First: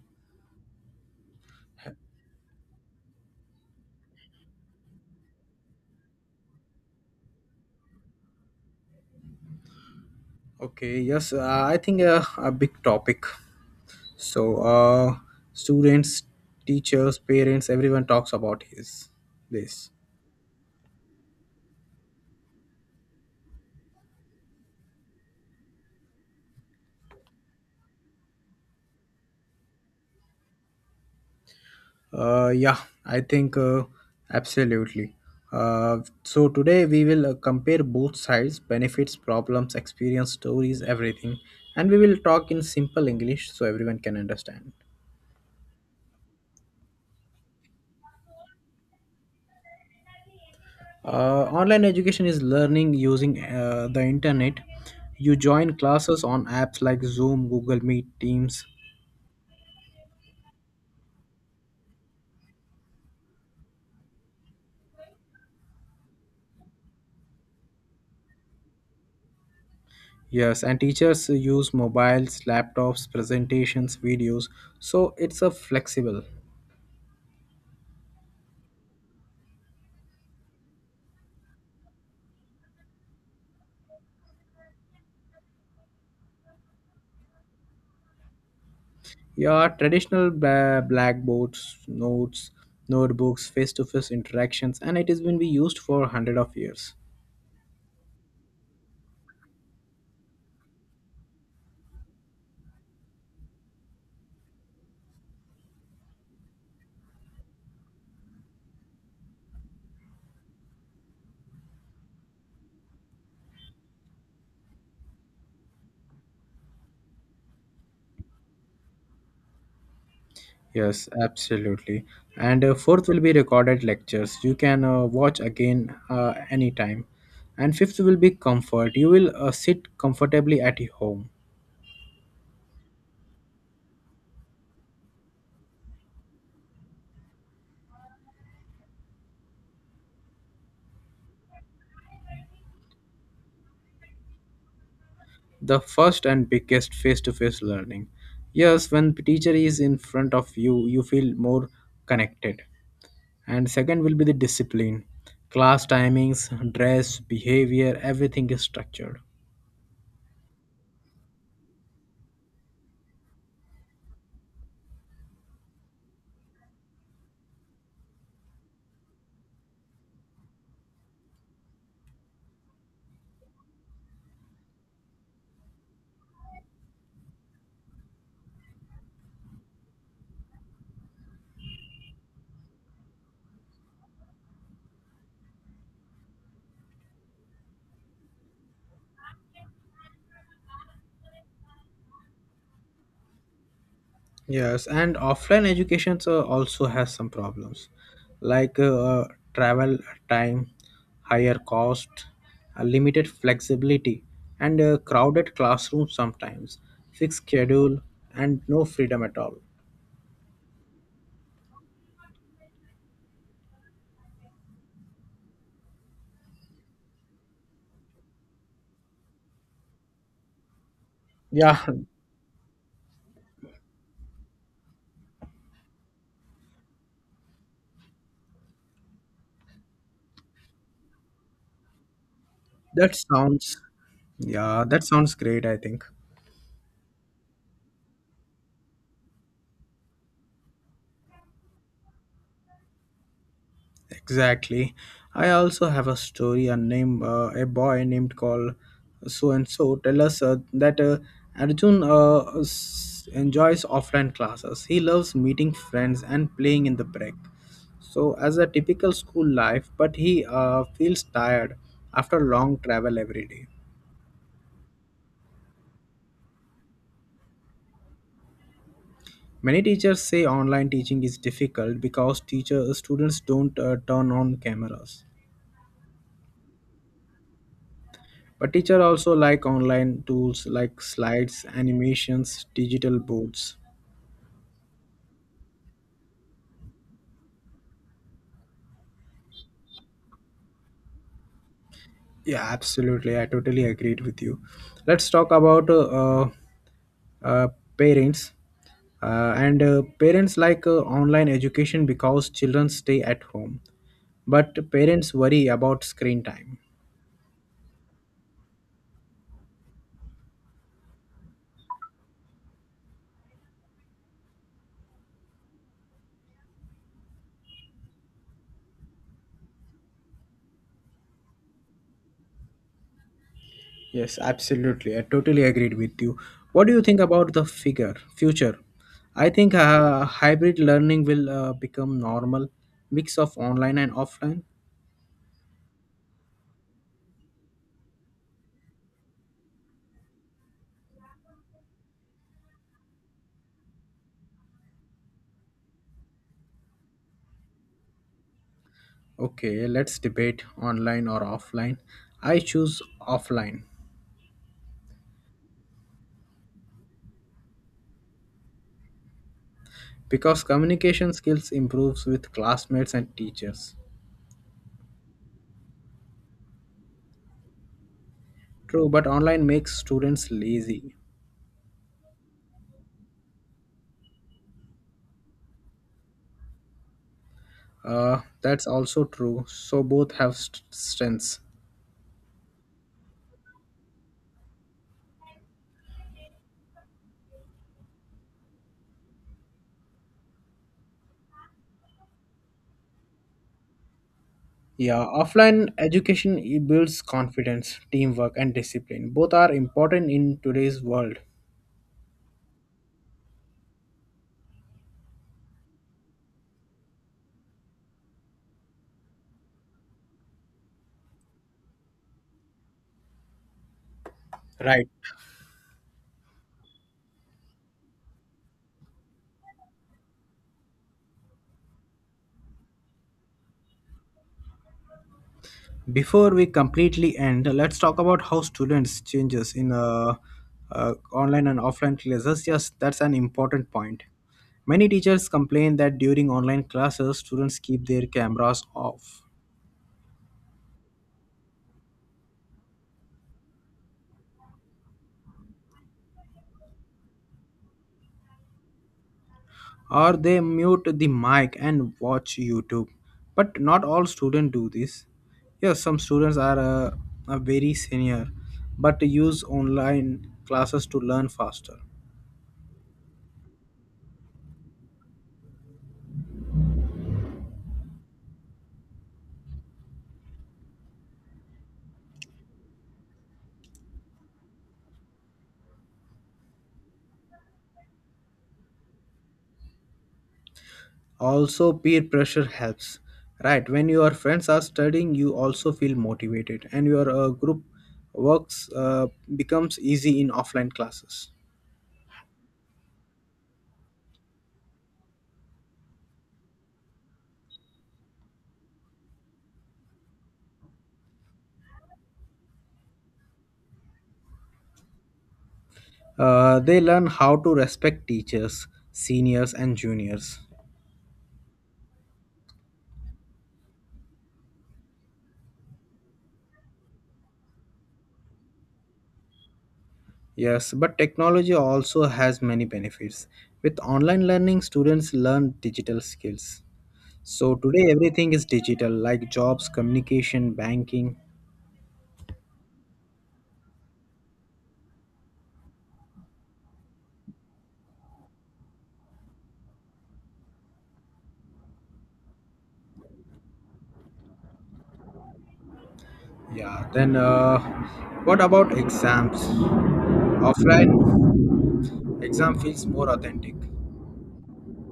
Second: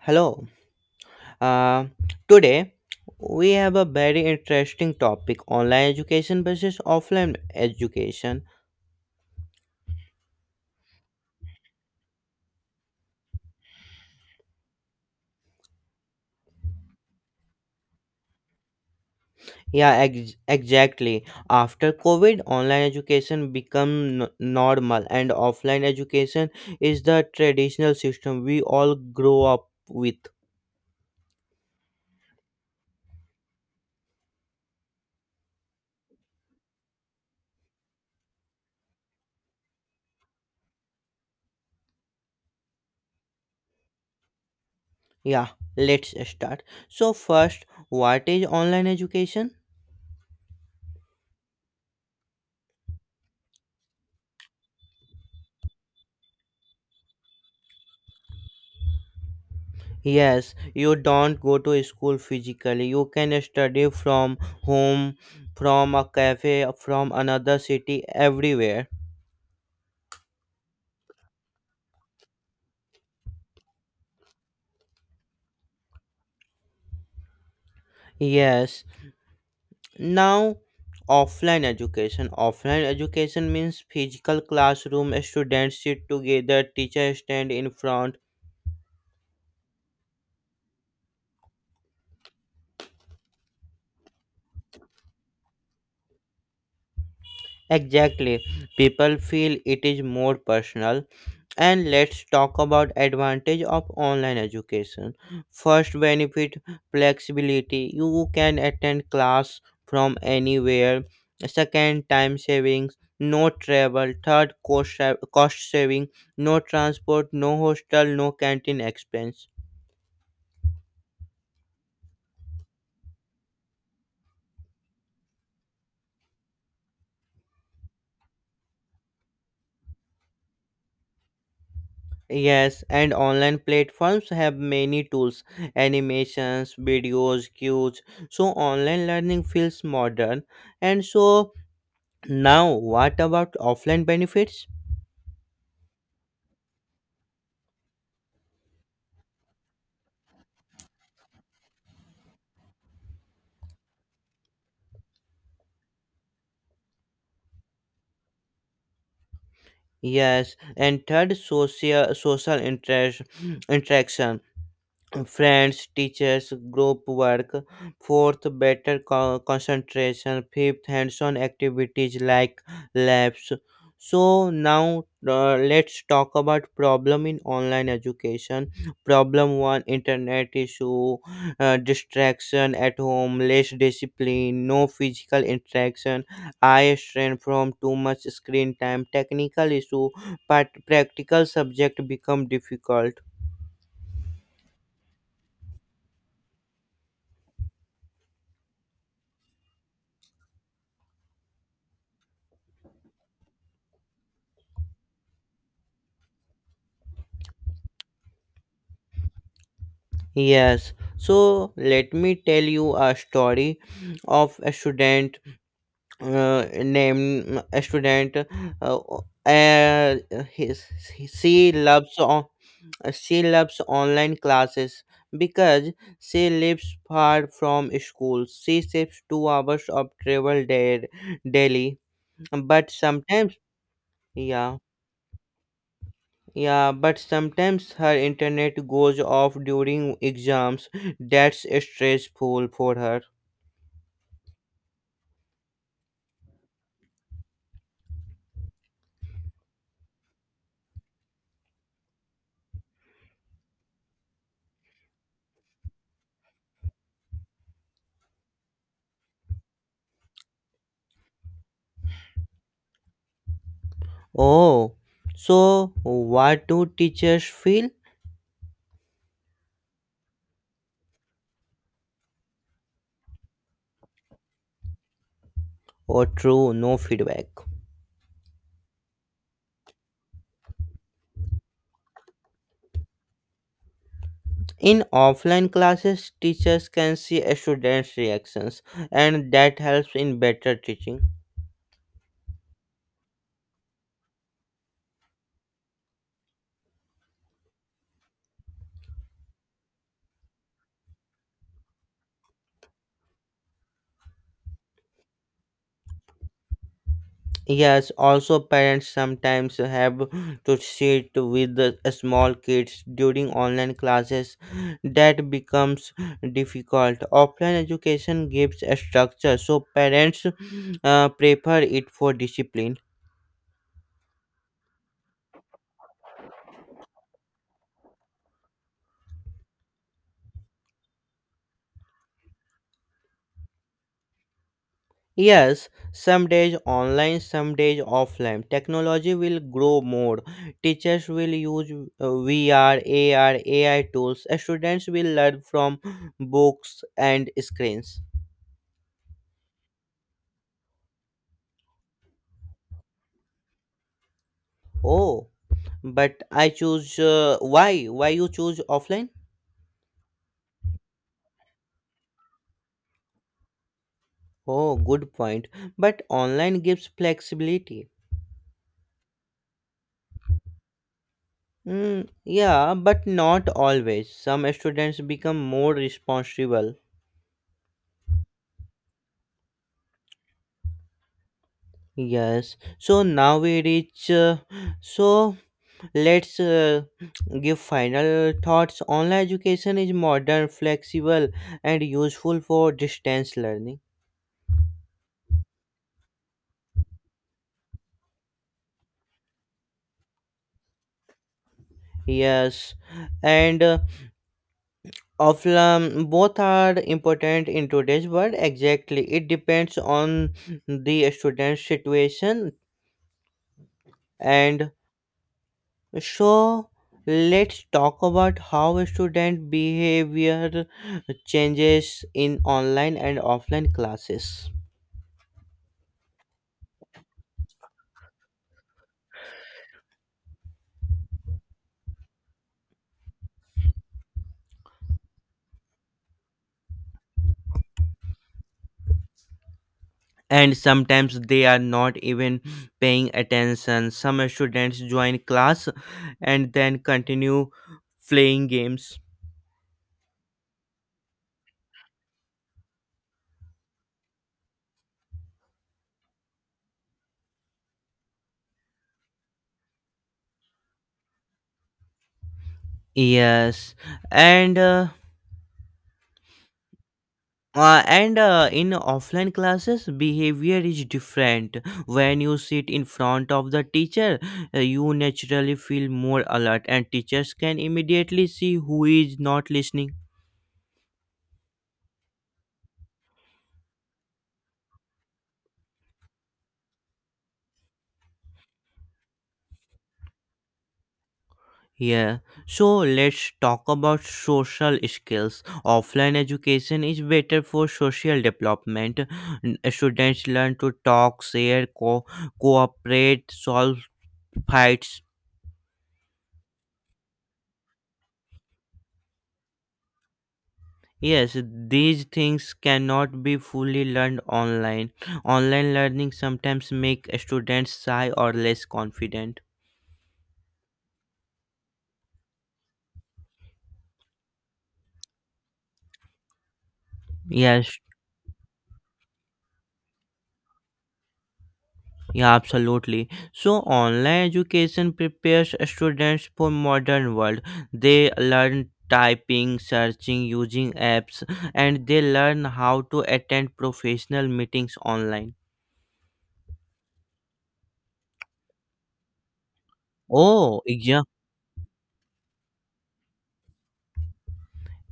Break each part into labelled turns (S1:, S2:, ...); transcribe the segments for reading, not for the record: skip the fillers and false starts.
S1: Hello. Uh, Today we have a very interesting topic: online education versus offline education.
S2: Okay, yes, I think a big topic. So, students, teachers, parents, everyone talks about his this.
S1: Yeah, exactly. After COVID, online education become normal, and offline education is the traditional system we all grow up with.
S2: Yeah, I think absolutely. So today we will compare both sides, benefits, problems, experience, stories, everything, and we will talk in simple English so everyone can understand.
S1: Yeah, let's start. So first, what is online education?
S2: Online education is learning using the internet. You join classes on apps like Zoom, Google Meet, Teams.
S1: Yes, you don't go to school physically. You can study from home, from a cafe, from another city, everywhere.
S2: Yes, and teachers use mobiles, laptops, presentations, videos, so it's a flexible.
S1: Yes. Now, offline education. Offline education means physical classroom, students sit together, teacher stand in front.
S2: Yeah, traditional blackboards, notes, notebooks, face-to-face interactions, and it has been be used for hundred of years.
S1: Exactly. People feel it is more personal. And let's talk about advantage of online education. First benefit, flexibility, you can attend class from anywhere. Second, time savings, no travel. Third, cost, cost saving, no transport, no hostel, no canteen expense.
S2: Yes, absolutely. And fourth will be recorded lectures. You can watch again anytime. And fifth will be comfort. You will sit comfortably at your home.
S1: Yes, and online platforms have many tools, animations, videos, cues, so online learning feels modern. And so Now, what about offline benefits?
S2: The first and biggest, face-to-face learning. Yes, when the teacher is in front of you, you feel more connected. And second will be the discipline: class timings, dress, behavior, everything is structured.
S1: Yes, and third, social interaction. Friends, teachers, group work. Fourth, better concentration. Fifth, hands-on activities like labs. So now, let's talk about problem in online education. Problem one: internet issue, distraction at home, less discipline, no physical interaction, eye strain from too much screen time, technical issue, but practical subject become difficult.
S2: Yes, and offline education also has some problems like travel time, higher cost, limited flexibility, and crowded classrooms sometimes, fixed schedule, and no freedom at all.
S1: Yes, so let me tell you a story of a student named a student. Uh, uh, his, she
S2: Yeah.
S1: loves on, She loves online classes because she lives far from school. She saves 2 hours of travel there daily, but
S2: That
S1: sometimes
S2: sounds,
S1: yeah.
S2: yeah, that sounds great, I think.
S1: Yeah, but sometimes her internet goes off during exams. That's stressful for her.
S2: Exactly. I also have a story, a name, a boy named called so and so. Tell us that Arjun enjoys offline classes. He loves meeting friends and playing in the break. So, as a typical school life, but he feels tired after long travel every day.
S1: Oh, so what do teachers feel?
S2: Many teachers say online teaching is difficult because teacher students don't turn on cameras.
S1: Or true, no feedback.
S2: But teacher also like online tools like slides, animations, digital boards.
S1: In offline classes, teachers can see a students' reactions, and that helps in better teaching.
S2: Yeah, absolutely. I totally agreed with you. Let's talk about uh, parents. And parents like online education because children stay at home. But parents worry about screen time.
S1: Yes, also parents sometimes have to sit with the small kids during online classes. That becomes difficult. Offline education gives a structure, so parents prefer it for discipline.
S2: Yes, absolutely. I totally agreed with you. What do you think about the figure future? I think hybrid learning will become normal, mix of online and offline.
S1: Yes, some days online, some days offline. Technology will grow more. Teachers will use VR, AR, AI tools. Students will learn from books and screens.
S2: Okay, let's debate online or offline. I choose offline
S1: Oh, but I choose why? Why you choose offline?
S2: because communication skills improves with classmates and teachers.
S1: Oh, good point. But online gives flexibility.
S2: True, but online makes students lazy.
S1: Mm, yeah, but not always. Some students become more responsible.
S2: That's also true. So both have strengths.
S1: Yes. So now we reach. So Let's give final thoughts. Online education is modern, flexible, and useful for distance learning.
S2: Yeah, offline education it builds confidence, teamwork, and discipline. Both are important in today's world.
S1: Yes, and offline both are important in today's world. Exactly, it depends on the student's situation. And
S2: Right.
S1: so, let's talk about how student behavior changes in online and offline classes.
S2: Before we completely end, let's talk about how students changes in online and offline classes. Yes, that's an important point. Many teachers complain that during online classes, students keep their cameras off,
S1: And sometimes they are not even paying attention. Some students join class and then continue playing games.
S2: or they mute the mic and watch youtube. But not all students do this. Yes, some students are very senior but use online classes to learn faster.
S1: Yes, and uh, and in offline classes behavior is different. When you sit in front of the teacher, you naturally feel more alert and teachers can immediately see who is not listening.
S2: Also peer pressure helps. Right, when your friends are studying, you also feel motivated, and your group works becomes easy in offline classes.
S1: Yeah, so let's talk about social skills. Offline education is better for social development. Students learn to talk, share, cooperate, solve fights.
S2: They learn how to respect teachers, seniors, and juniors.
S1: Yes, these things cannot be fully learned online. Online learning sometimes make students shy or less confident.
S2: Yes, but technology also has many benefits. With online learning, students learn digital skills. So
S1: Yes.
S2: today everything is digital, like jobs, communication, banking.
S1: Yeah, absolutely. So online education prepares students for modern world. They learn typing, searching, using apps, and they learn how to attend professional meetings online.
S2: Yeah, then what about exams?
S1: Oh,
S2: Offline
S1: exam?
S2: exam feels more authentic.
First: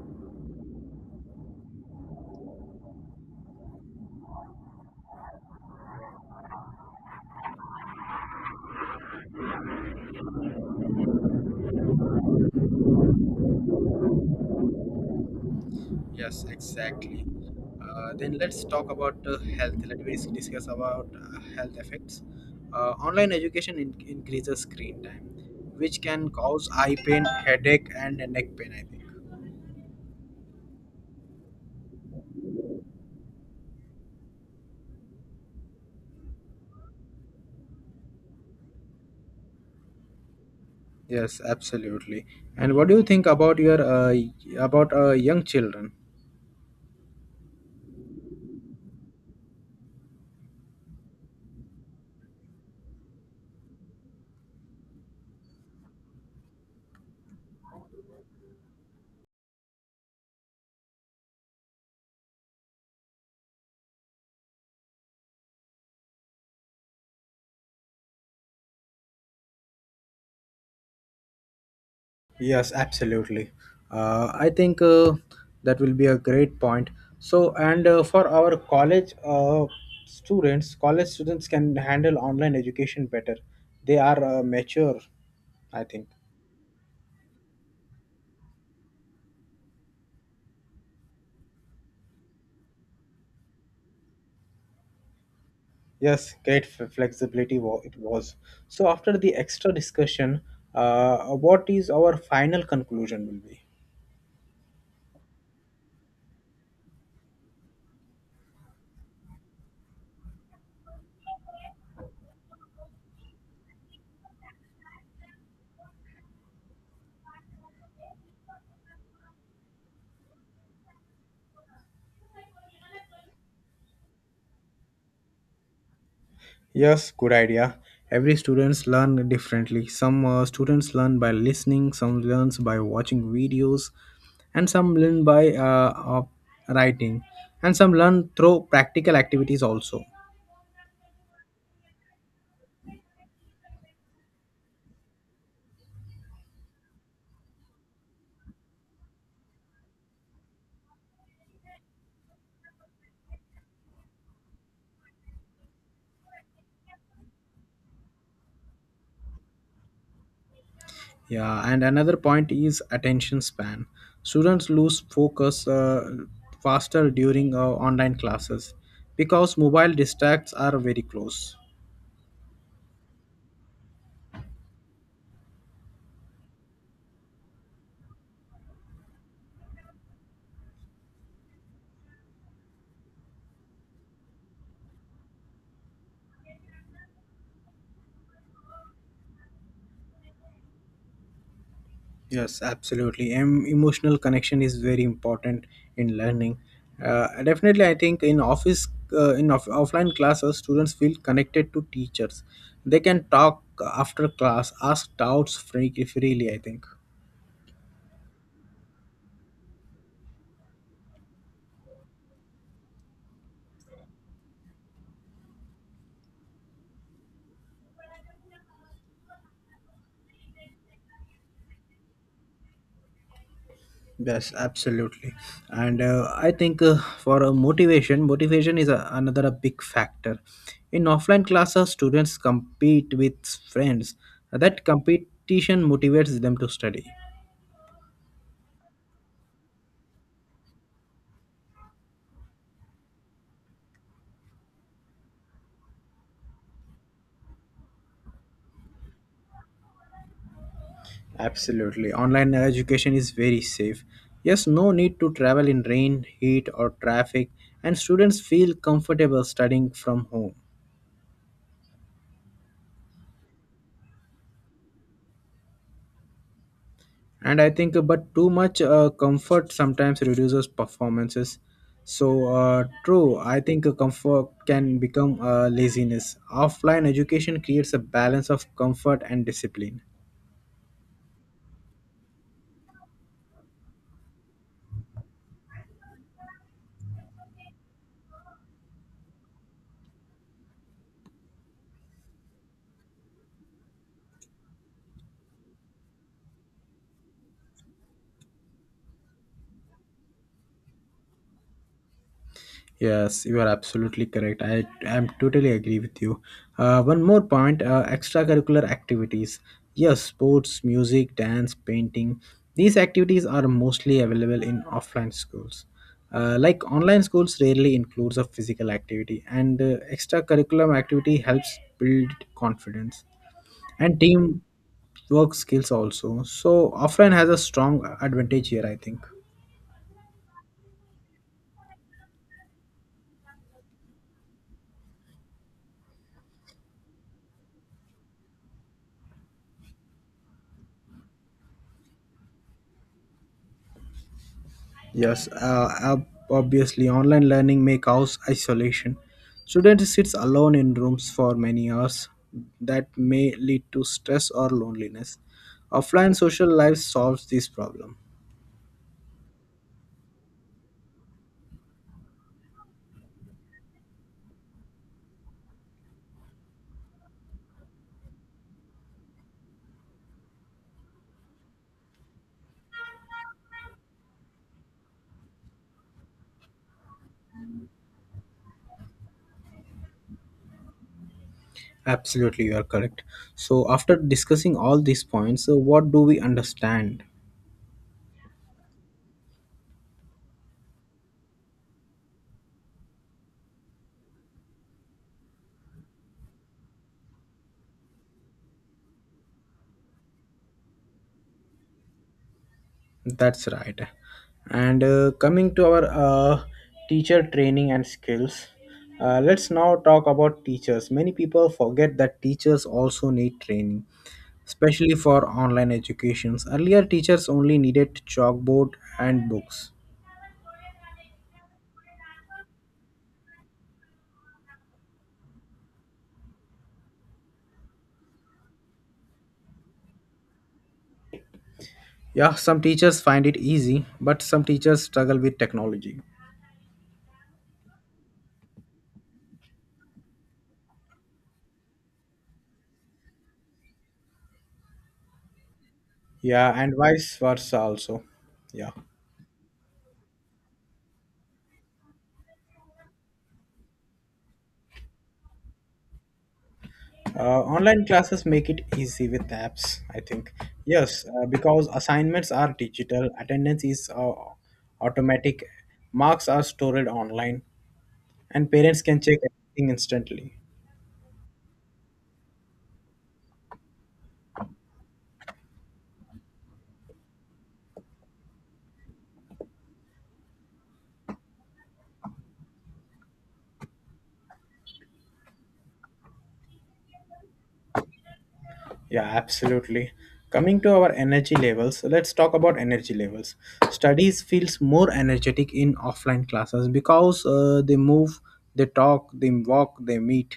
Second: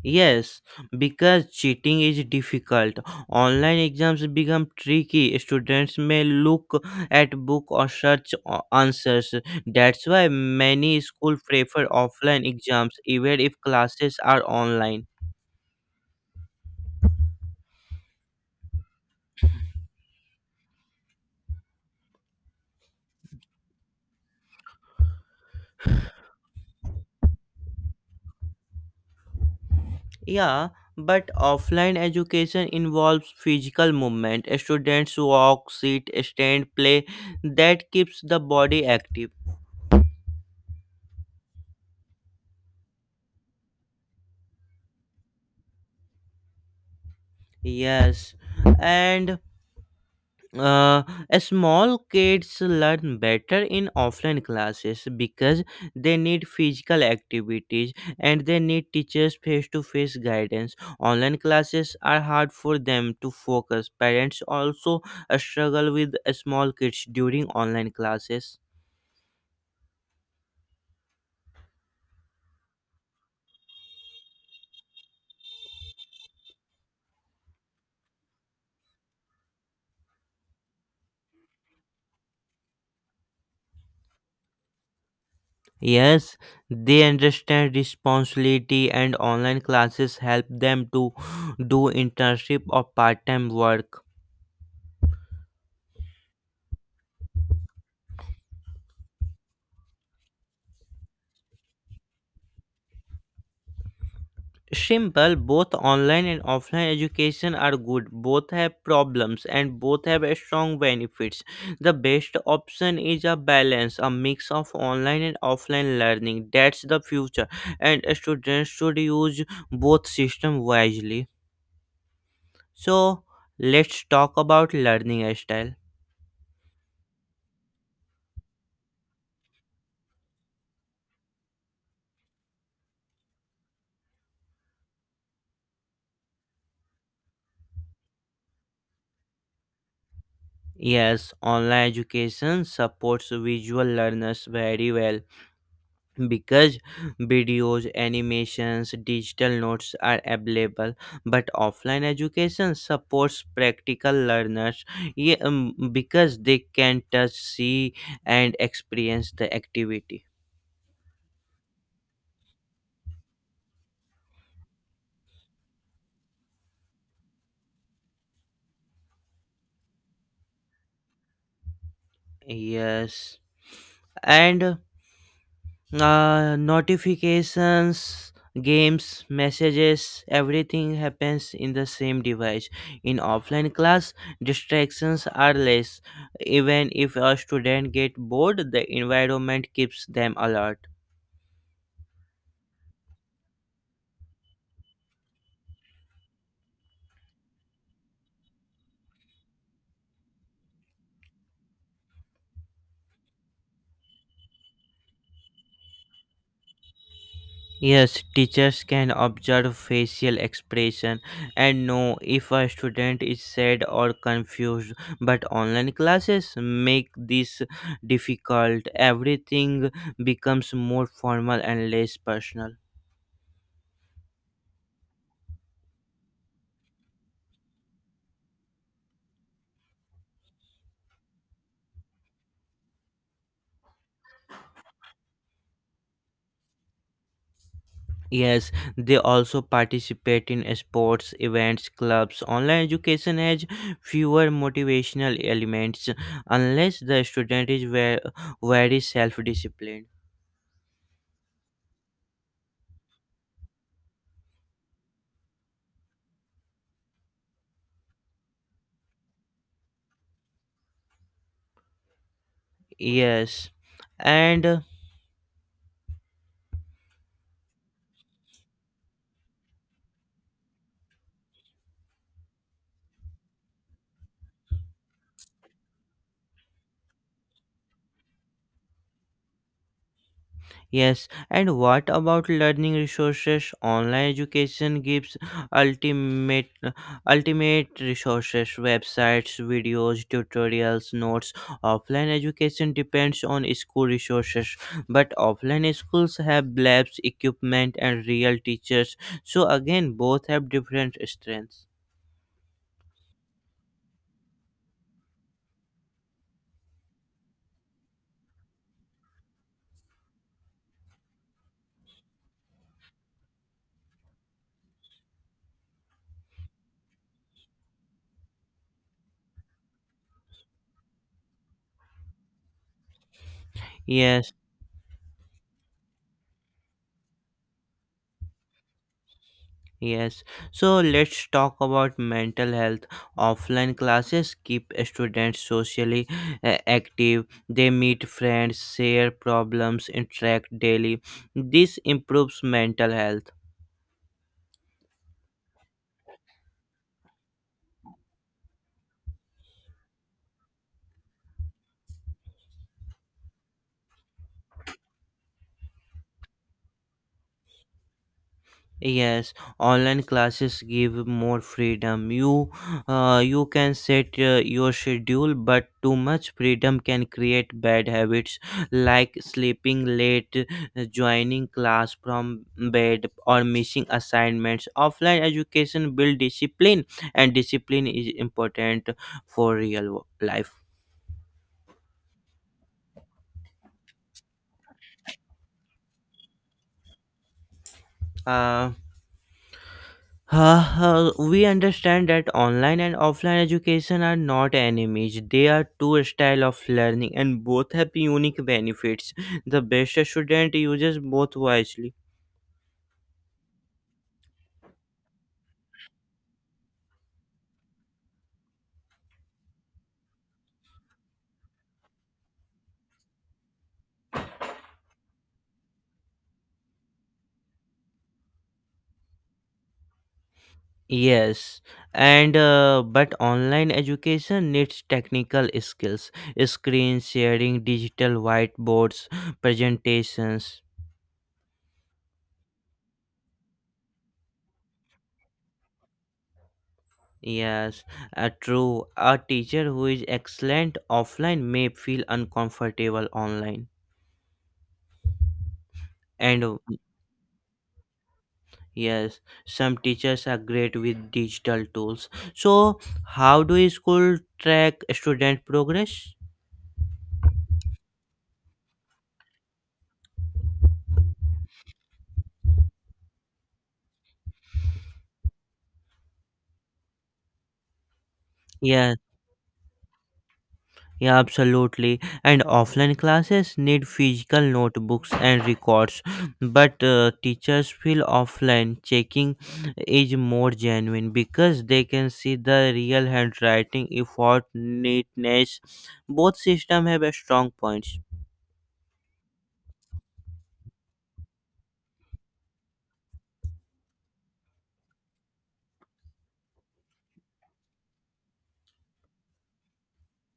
S1: Yes, because cheating is difficult. Online exams become tricky. Students may look at book or search answers. That's why many schools prefer offline exams even if classes are online.
S2: Yes, exactly. Then let's talk about health. Let me discuss about health effects. Online education increases screen time, which can cause eye pain, headache, and neck pain, I think.
S1: Yeah, but offline education involves physical movement. Students walk, sit, stand, play. That keeps the body active.
S2: Yes, absolutely. And what do you think about your about young children?
S1: Yes, and uh, small kids learn better in offline classes because they need physical activities and they need teachers face to face guidance. Online classes are hard for them to focus. Parents also struggle with small kids during online classes.
S2: Yes, absolutely. I think that will be a great point. So, and for our college students, college students can handle online education better. They are mature, I think.
S1: Yes, they understand responsibility and online classes help them to do internship or part-time work.
S2: Yes, great flexibility it was. So, after the extra discussion, what is our final conclusion will be?
S1: Simple, both online and offline education are good. Both have problems and both have a strong benefits. The best option is a balance, a mix of online and offline learning. That's the future and students should use both system wisely. So, let's talk about learning style.
S2: Yes, good idea. Every students learn differently. Some students learn by listening, some learns by watching videos, and some learn by writing, and some learn through practical activities also.
S1: Yes, online education supports visual learners very well because videos, animations, digital notes are available. But offline education supports practical learners, yeah, because they can touch, see, and experience the activity.
S2: Yeah, and another point is attention span. Students lose focus faster during online classes because mobile distracts are very close.
S1: Yes, and notifications, games, messages, everything happens in the same device. In offline class, distractions are less. Even if a student get bored, the environment keeps them alert.
S2: Yes, absolutely. Emotional connection is very important in learning. Definitely, I think in office, offline classes, students feel connected to teachers. They can talk after class, ask doubts freely, I think.
S1: Yes, teachers can observe facial expression and know if a student is sad or confused, but online classes make this difficult. Everything becomes more formal and less personal.
S2: Yes, absolutely. And I think for a motivation, motivation is a, another a big factor. In offline classes, students compete with friends. That competition motivates them to study.
S1: Yes, they also participate in sports, events, clubs. Online education has fewer motivational elements unless the student is very self disciplined.
S2: Absolutely. Online education is very safe. Yes, no need to travel in rain, heat, or traffic, and students feel comfortable studying from home.
S1: Yes, and
S2: And I think, but too much comfort sometimes reduces performances. So, true, I think comfort can become laziness. Offline education creates a balance of comfort and discipline.
S1: yes, and what about learning resources? Online education gives ultimate ultimate resources, websites, videos, tutorials, notes. Offline education depends on school resources, but offline schools have labs, equipment and real teachers. So again, both have different strengths.
S2: Yes, you are absolutely correct. I am totally agree with you. One more point, extracurricular activities. Yes, sports, music, dance, painting. These activities are mostly available in offline schools. Like online schools rarely includes a physical activity, and extracurricular activity helps build confidence and
S1: Yes.
S2: team work skills also. So offline has a strong advantage here, I think.
S1: Yes, so let's talk about mental health. Offline classes keep students socially active, they meet friends, share problems, interact daily. This improves mental health.
S2: Yes, obviously, online learning may cause isolation. Students sits alone in rooms for many hours. That may lead to stress or loneliness. Offline social life solves this problem.
S1: Yes, online classes give more freedom. You can set your schedule, but too much freedom can create bad habits like sleeping late, joining class from bed, or missing assignments. Offline education build discipline, and discipline is important for real life.
S2: Absolutely, you are correct. So, after discussing all these points, what do we understand?
S1: Uh, we understand that online and offline education are not enemies. They are two style of learning and both have unique benefits. The best student uses both wisely.
S2: That's right. And coming to our teacher training and skills, let's now talk about teachers. Many people forget that teachers also need training, especially for online educations. Earlier, teachers only needed chalkboard and books.
S1: Yes, and but online education needs technical skills, screen sharing, digital whiteboards, presentations.
S2: Yeah, some teachers find it easy, but some teachers struggle with technology.
S1: Yes, true. A teacher who is excellent offline may feel uncomfortable online.
S2: Yeah,
S1: And
S2: and vice versa also. Yeah.
S1: yes, some teachers are great with digital tools. So, how do school track student progress?
S2: Online classes make it easy with apps, I think. Yes, because assignments are digital, attendance is automatic, marks are stored online, and parents
S1: Yeah,
S2: can check everything instantly.
S1: yeah, absolutely. And offline classes need physical notebooks and records, but teachers feel offline checking is more genuine because they can see the real handwriting, effort, neatness. Both systems have a strong points.
S2: Yeah, absolutely. Coming to our energy levels, let's talk about energy levels. Studies feels more energetic in offline classes because they move, they talk, they walk, they meet.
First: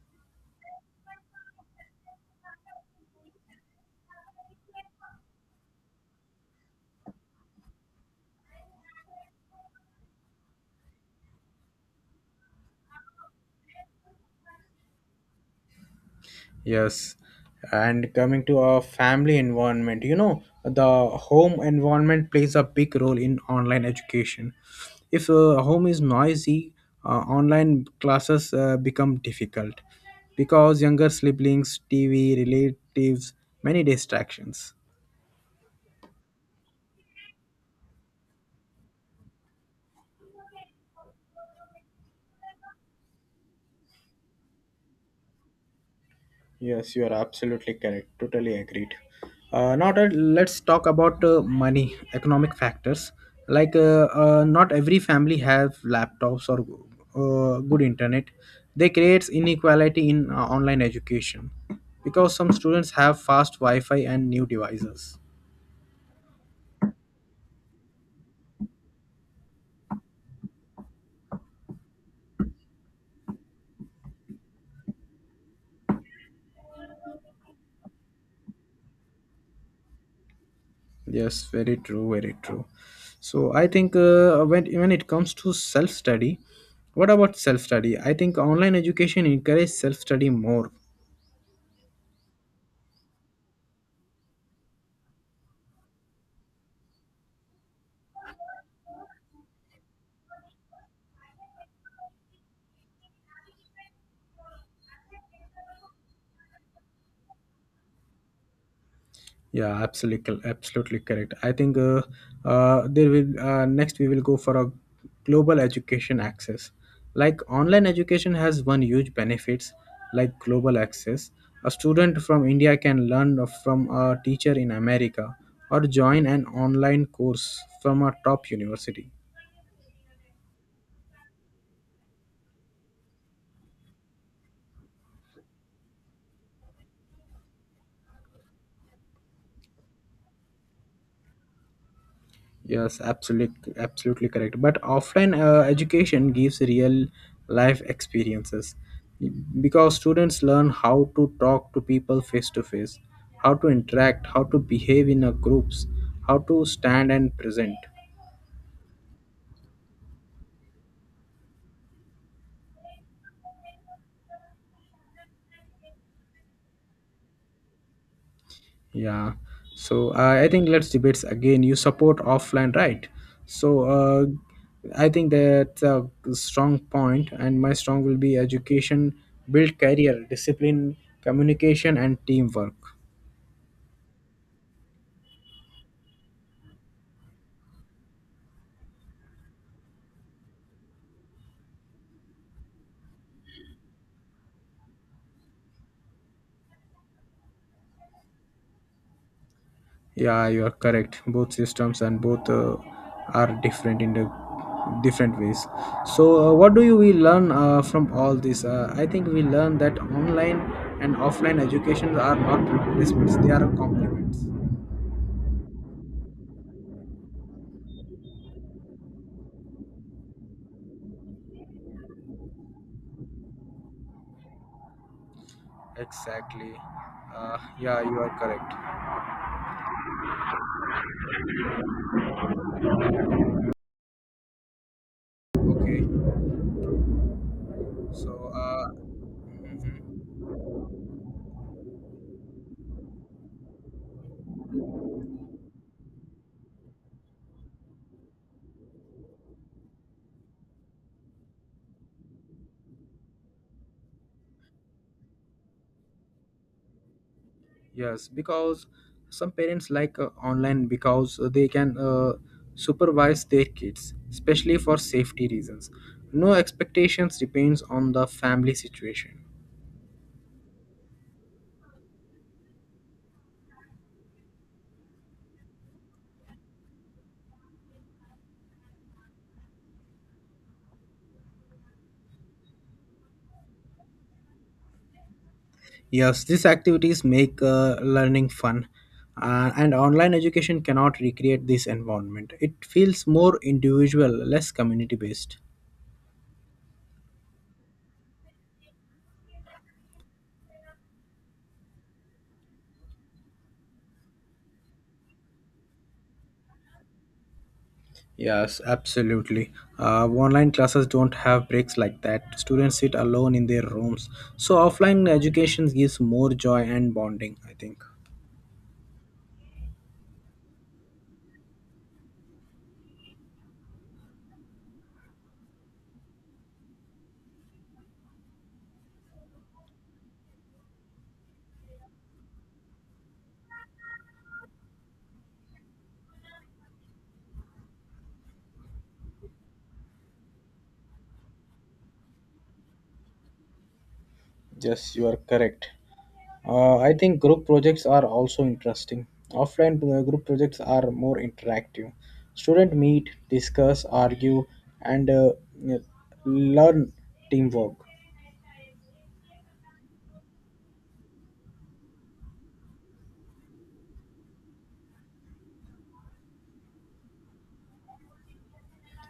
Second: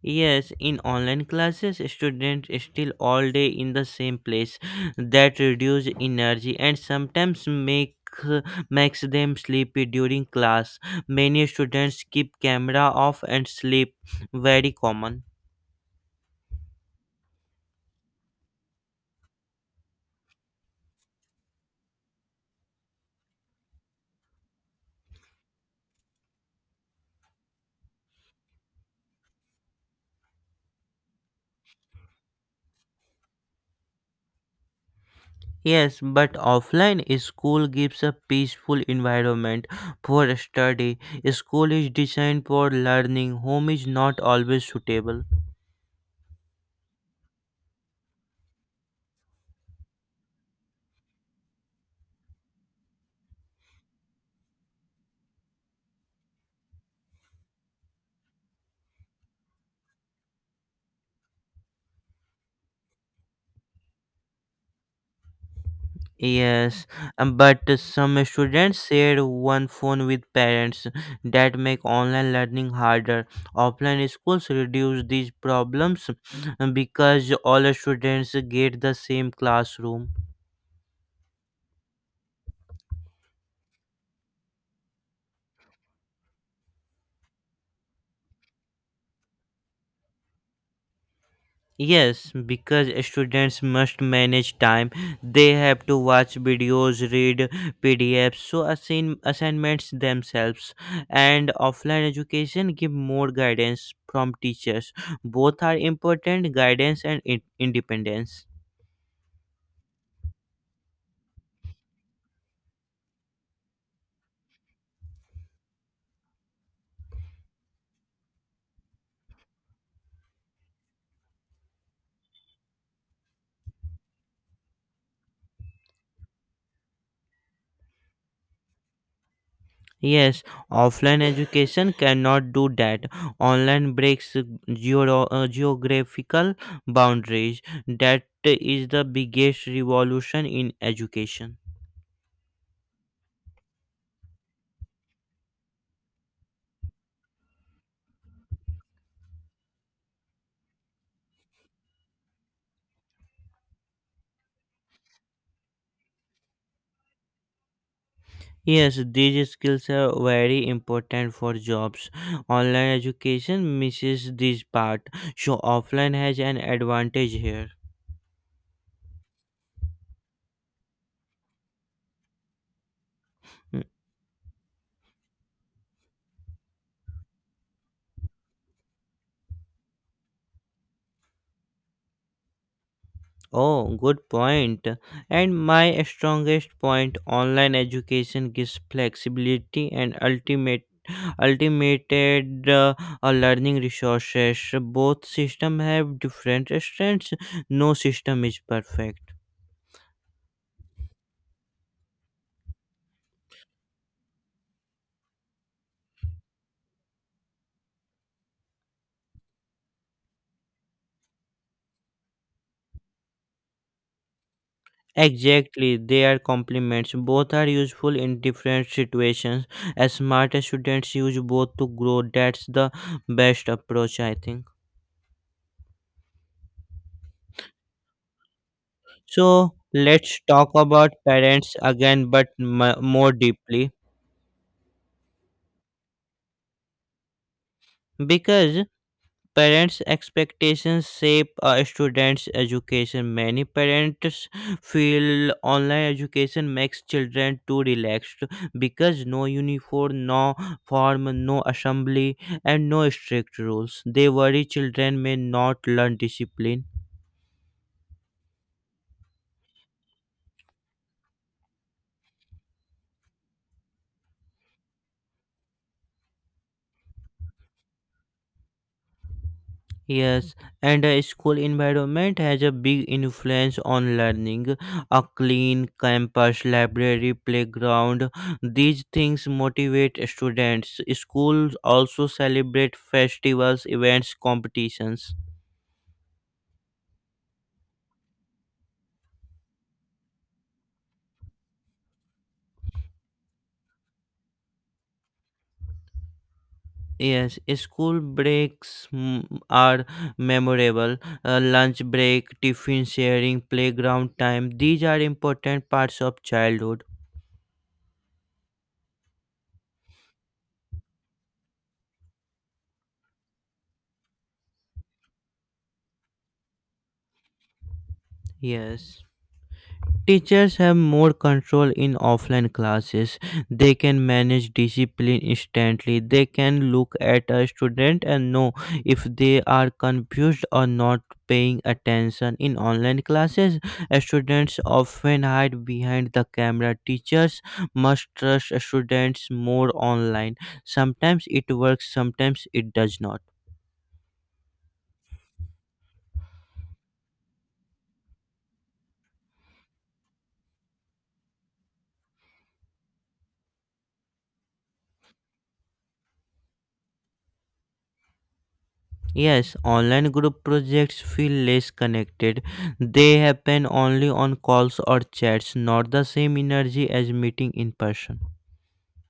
S1: Yes, in online classes, students still all day in the same place. That reduce energy and sometimes makes them sleepy during class. Many students keep camera off and sleep, very common.
S2: Yes, and coming to our family environment, you know, the home environment plays a big role in online education. If a home is noisy, online classes become difficult because younger siblings, TV, relatives, many distractions.
S1: Yes, but offline school gives a peaceful environment for study. School is designed for learning. Home is not always suitable.
S2: Yes, you are absolutely correct. Totally agreed. Now that let's talk about money, economic factors. Like not every family have laptops or good internet. They creates inequality in online education because some students have fast Wi-Fi and new devices.
S1: Yes, but some students share one phone with parents that make online learning harder. Offline schools reduce these problems, because all students get the same classroom.
S2: Yes, very true, very true. So I think when it comes to self study, what about self study? I think online education encourages self study more.
S1: Yes, because students must manage time. They have to watch videos, read PDFs, so assignments themselves. And offline education give more guidance from teachers. Both are important, guidance and independence.
S2: Yeah, absolutely, absolutely correct. I think there will next we will go for a global education access. Like online education has one huge benefits, like global access. A student from India can learn from a teacher in America or join an online course from a top university.
S1: Yes, offline education cannot do that. Online breaks geographical boundaries. That is the biggest revolution in education.
S2: Yes, absolutely, absolutely correct. But offline education gives real life experiences because students learn how to talk to people face to face, how to interact, how to behave in a groups, how to stand and present.
S1: Yes, these skills are very important for jobs. Online education misses this part, so offline has an advantage here.
S2: Yeah. So I think let's debate again. You support offline, right? So
S1: Mm.
S2: I think that's a strong point, and my strong will be education, build career, discipline, communication, and teamwork.
S1: Oh, good point. And my strongest point, online education gives flexibility and ultimate ultimated learning resources. Both system have different strengths, no system is perfect.
S2: Yeah, you are correct. Both systems and both are different in the different ways. So, what do you we learn from all this? I think we learn that online and offline educations are not replacements; they are complements.
S1: Exactly, they are complements. Both are useful in different situations. As smart students use both to grow. That's the best approach, I think.
S2: Exactly. Yeah, you are correct.
S1: So let's talk about parents again, but more deeply
S2: Okay. So,
S1: because parents' expectations shape a student's education. Many parents feel online education makes children too relaxed because no uniform, no form, no assembly, and no strict rules. They worry children may not learn discipline.
S2: yes, because some parents like online because they can supervise their kids, especially for safety reasons. No expectations depends on the family situation.
S1: Yes, and a school environment has a big influence on learning. A clean campus, library, playground, these things motivate students. Schools also celebrate festivals, events, competitions.
S2: Yes, these activities make learning fun, and online education cannot recreate this environment. It feels more individual, less community based.
S1: Yes, school breaks, are memorable. Lunch break, tiffin sharing, playground time, these are important parts of childhood.
S2: Yes, absolutely. Online classes don't have breaks like that. Students sit alone in their rooms. So, offline education gives more joy and bonding, I think.
S1: Yes. Teachers have more control in offline classes. They can manage discipline instantly. They can look at a student and know if they are confused or not paying attention. In online classes, students often hide behind the camera. Teachers must trust students more online. Sometimes it works, sometimes it does not.
S2: Yes, you are correct. I think group projects are also interesting. Offline group projects are more interactive. Students meet, discuss, argue, and learn teamwork.
S1: Yes, online group projects feel less connected. They happen only on calls or chats, not the same energy as meeting in person.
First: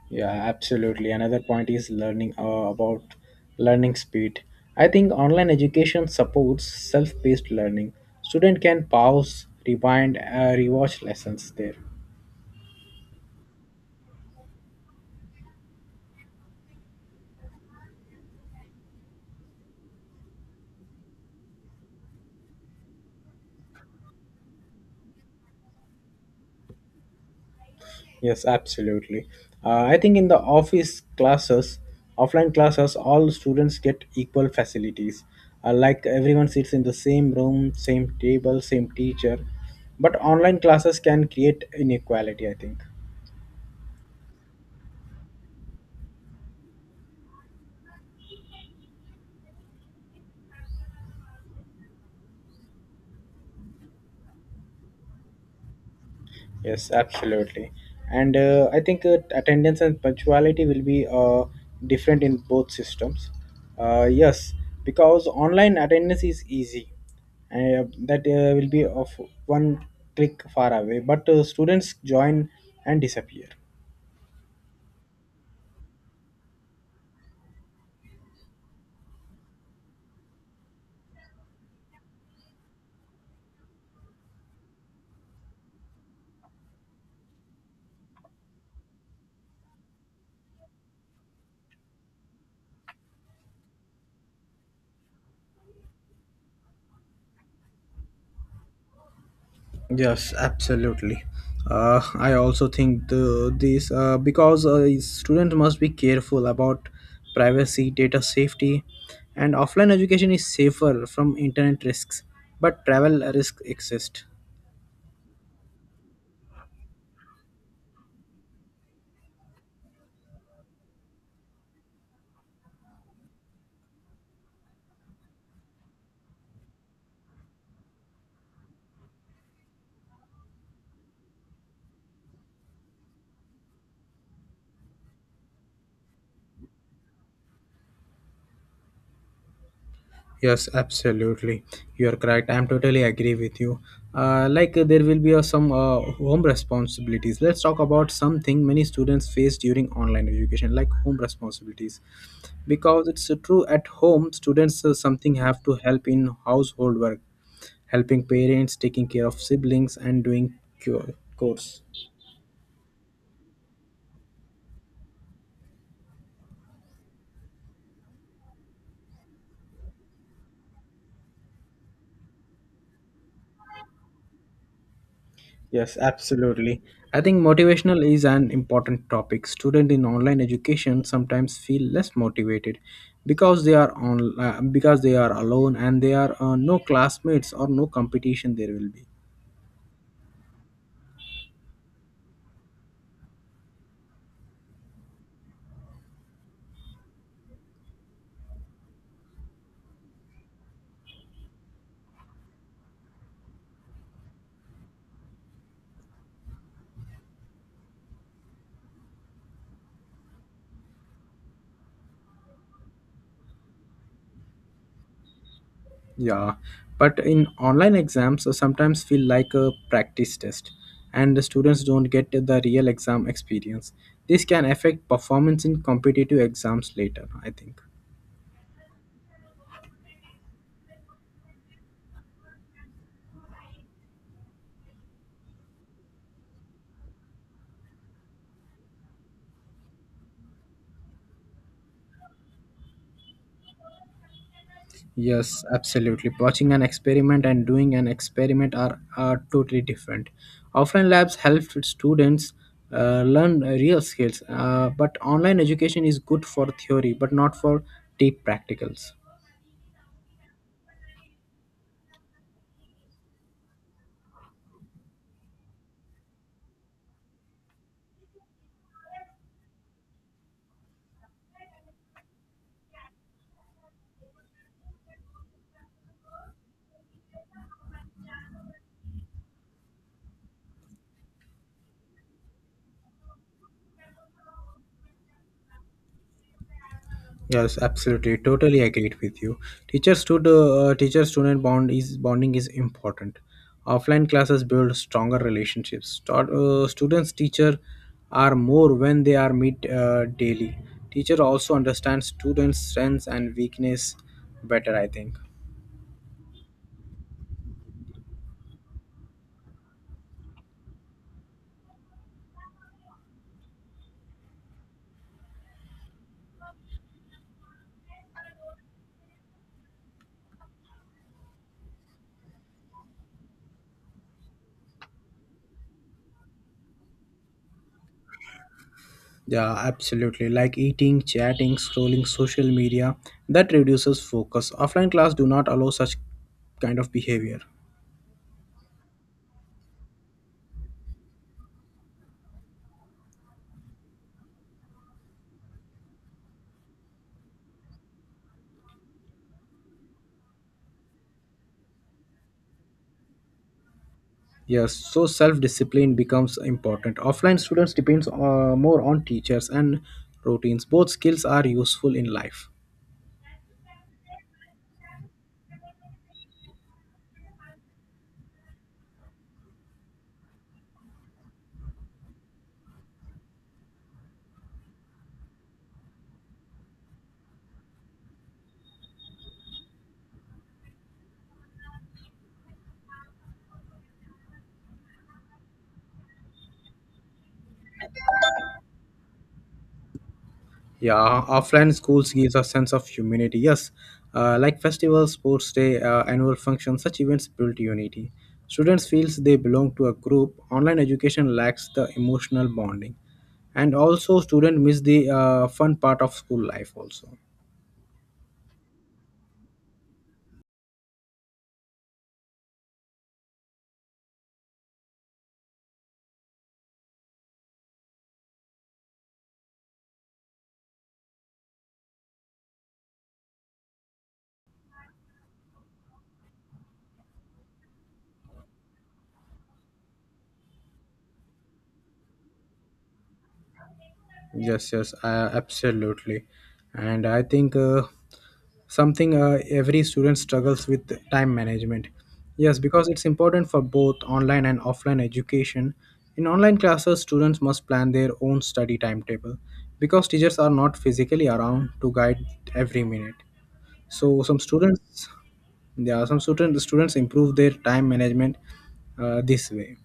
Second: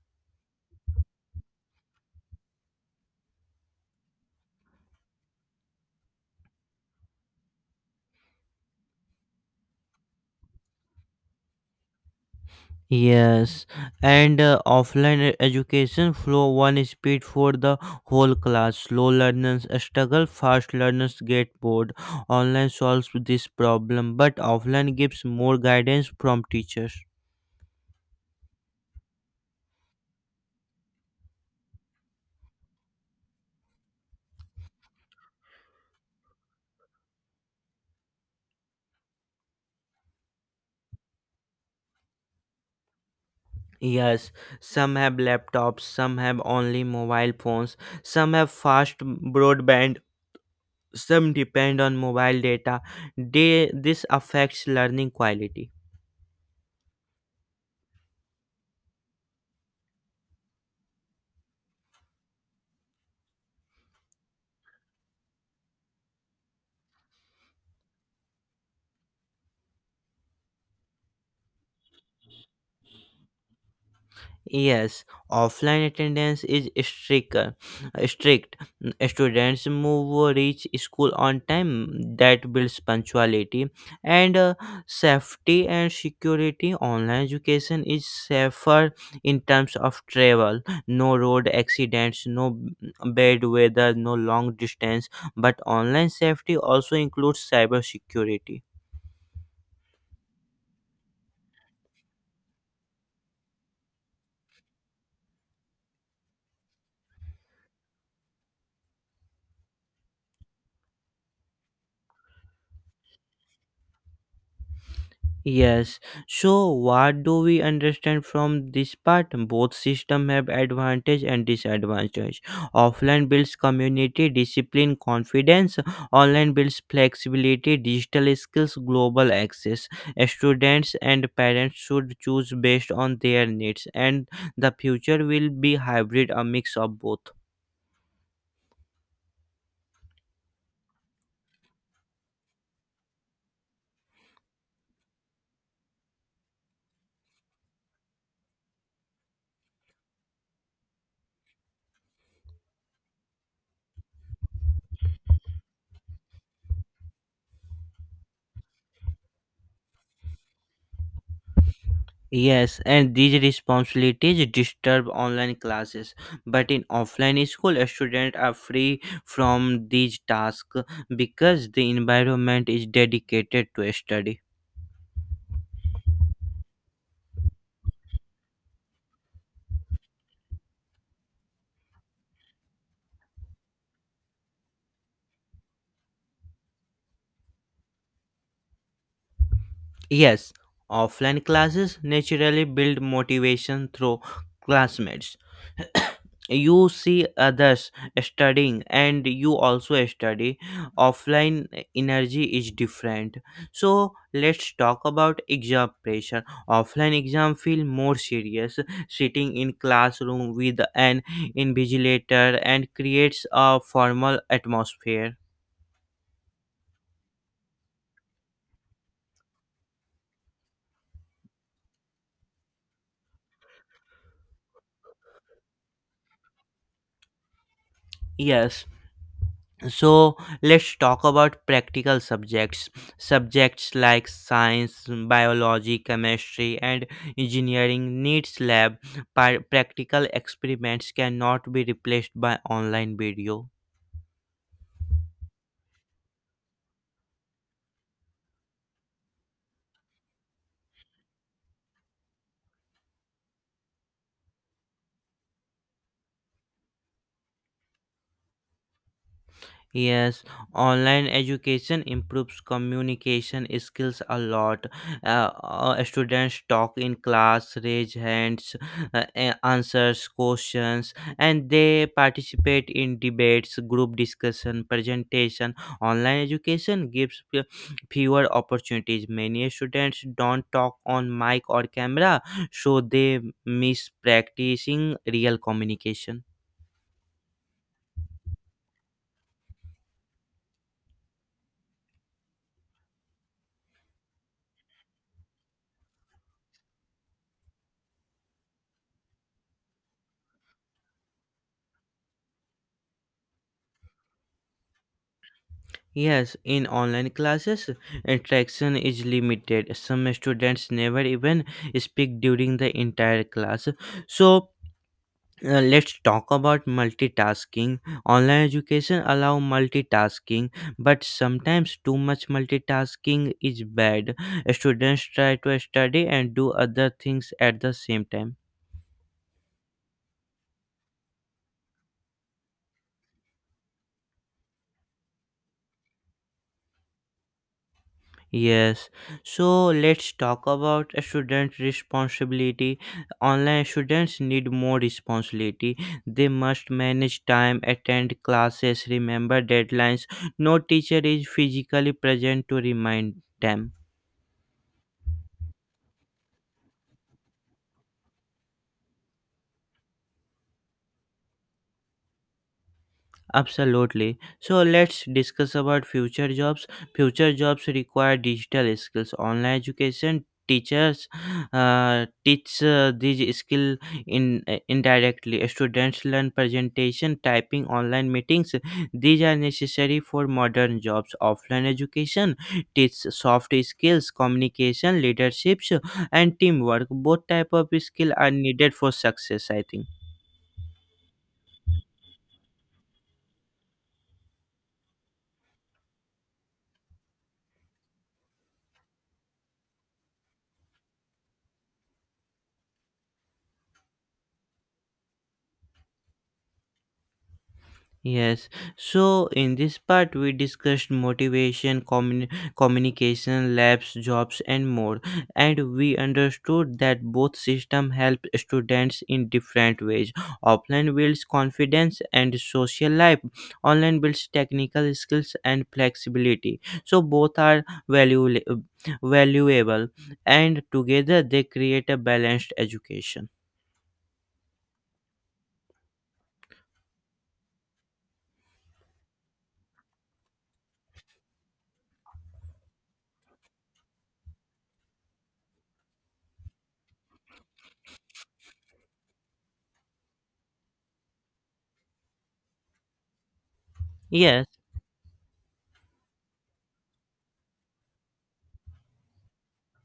S2: Yeah, absolutely. Another point is learning about learning speed. I think online education supports self-paced learning. Student can pause, rewind, rewatch lessons there.
S1: Yes, and offline education flow one speed for the whole class. Slow learners struggle, fast learners get bored. Online solves this problem, but offline gives more guidance from teachers.
S2: Yes, absolutely. I think in the office classes, offline classes, all students get equal facilities. Like everyone sits in the same room, same table, same teacher. But online classes can create inequality, I think.
S1: Yes, some have laptops, some have only mobile phones, some have fast broadband, some depend on mobile data. This affects learning quality.
S2: Yes, absolutely. And I think attendance and punctuality will be different in both systems. Yes, because online attendance is easy. That will be of one click far away, but students join and disappear.
S1: Yes, offline attendance is stricter. Strict Students move reach school on time. That builds punctuality and, safety and security. Online education is safer in terms of travel. No road accidents, no bad weather, no long distance. But online safety also includes cyber security.
S2: Yes, absolutely. I also think the, this because students must be careful about privacy, data safety, and offline education is safer from internet risks, but travel risks exist.
S1: Yes. So what do we understand from this part? Both system have advantage and disadvantage. Offline builds community, discipline, confidence. Online builds flexibility, digital skills, global access. Students and parents should choose based on their needs and the future will be hybrid, a mix of both.
S2: Yes, absolutely. You are correct. I'm totally agree with you. Like there will be some home responsibilities. Let's talk about something many students face during online education, like home responsibilities. Because it's true at home students something have to help in household work, helping parents, taking care of siblings, and doing cure course.
S1: Yes, and these responsibilities disturb online classes. But in offline school, students are free from these tasks because the environment is dedicated to study.
S2: Yes, absolutely. I think motivational is an important topic. Student in online education sometimes feel less motivated because they are on because they are alone and they are no classmates or no competition there will be.
S1: Yes, offline classes naturally build motivation through classmates. You see others studying and you also study. Offline energy is different. So let's talk about exam pressure. Offline exam feel more serious, sitting in classroom with an invigilator and creates a formal atmosphere.
S2: Yeah, but in online exams, sometimes feel like a practice test, and the students don't get the real exam experience. This can affect performance in competitive exams later, I think.
S1: Yes, so let's talk about practical subjects. Subjects like science, biology, chemistry and engineering needs lab. Practical experiments cannot be replaced by online video.
S2: Yes, absolutely. Watching an experiment and doing an experiment are totally different. Offline labs help students learn real skills, but online education is good for theory, but not for deep practicals.
S1: Yes, online education improves communication skills a lot. Students talk in class, raise hands, answers questions, and they participate in debates, group discussion, presentation. Online education gives fewer opportunities. Many students don't talk on mic or camera, so they miss practicing real communication.
S2: Yes, absolutely. Totally agreed with you. Teacher student bond is bonding is important. Offline classes build stronger relationships. Start, students teacher are more when they are meet daily. Teacher also understands students' strengths and weakness better, I think.
S1: Yes, in online classes, interaction is limited. Some students never even speak during the entire class. So, let's talk about multitasking. Online education allow multitasking, but sometimes too much multitasking is bad. Students try to study and do other things at the same time.
S2: Yeah, absolutely. Like eating, chatting, scrolling social media, that reduces focus. Offline class do not allow such kind of behavior.
S1: Yes, so let's talk about student responsibility. Online students need more responsibility. They must manage time, attend classes, remember deadlines. No teacher is physically present to remind them.
S2: Yes, so self-discipline becomes important. Offline students depends more on teachers and routines. Both skills are useful in life.
S1: Absolutely. So let's discuss about future jobs. Future jobs require digital skills. Online education teachers teach these skill in indirectly. Students learn presentation, typing, online meetings. These are necessary for modern jobs. Offline education teach soft skills, communication, leaderships, and teamwork. Both type of skill are needed for success. I think.
S2: Yeah, offline schools gives a sense of humanity. Yes, like festivals, sports day, annual functions, such events build unity. Students feels they belong to a group. Online education lacks the emotional bonding, and also students miss the fun part of school life also.
S1: Yes, so in this part, we discussed motivation, communication, labs, jobs, and more. And we understood that both systems help students in different ways. Offline builds confidence and social life, online builds technical skills and flexibility. So, both are valuable, and together they create a balanced education.
S2: Yes, yes, absolutely. And I think something every student struggles with time management. Yes, because it's important for both online and offline education. In online classes, students must plan their own study timetable because teachers are not physically around to guide every minute. So some
S1: Yes.
S2: students, yeah, students improve their time management this way.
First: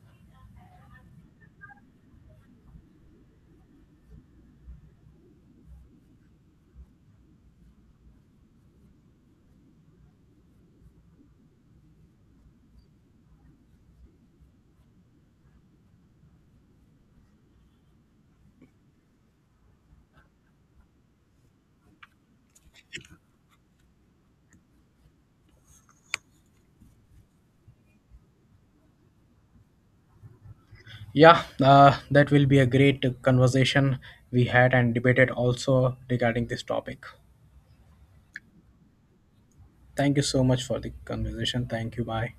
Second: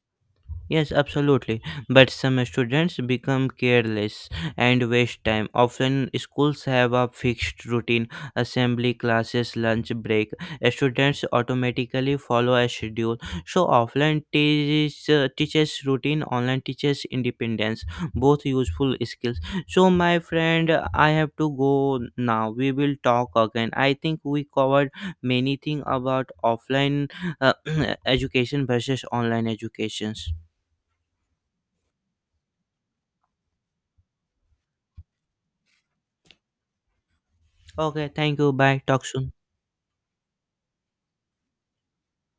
S1: Yes, absolutely. But some students become careless and waste time. Often, schools have a fixed routine, assembly, classes, lunch break. Students automatically follow a schedule. So, teaches routine, online teaches independence. Both useful skills. So, my friend, I have to go now. We will talk again. I think we covered many things about offline uh, education versus online educations.
S2: Yeah, that will be a great conversation we had and debated also regarding this topic.
S1: Okay, thank you. Bye. Talk soon.
S2: Thank you so much for the conversation. Thank you. Bye.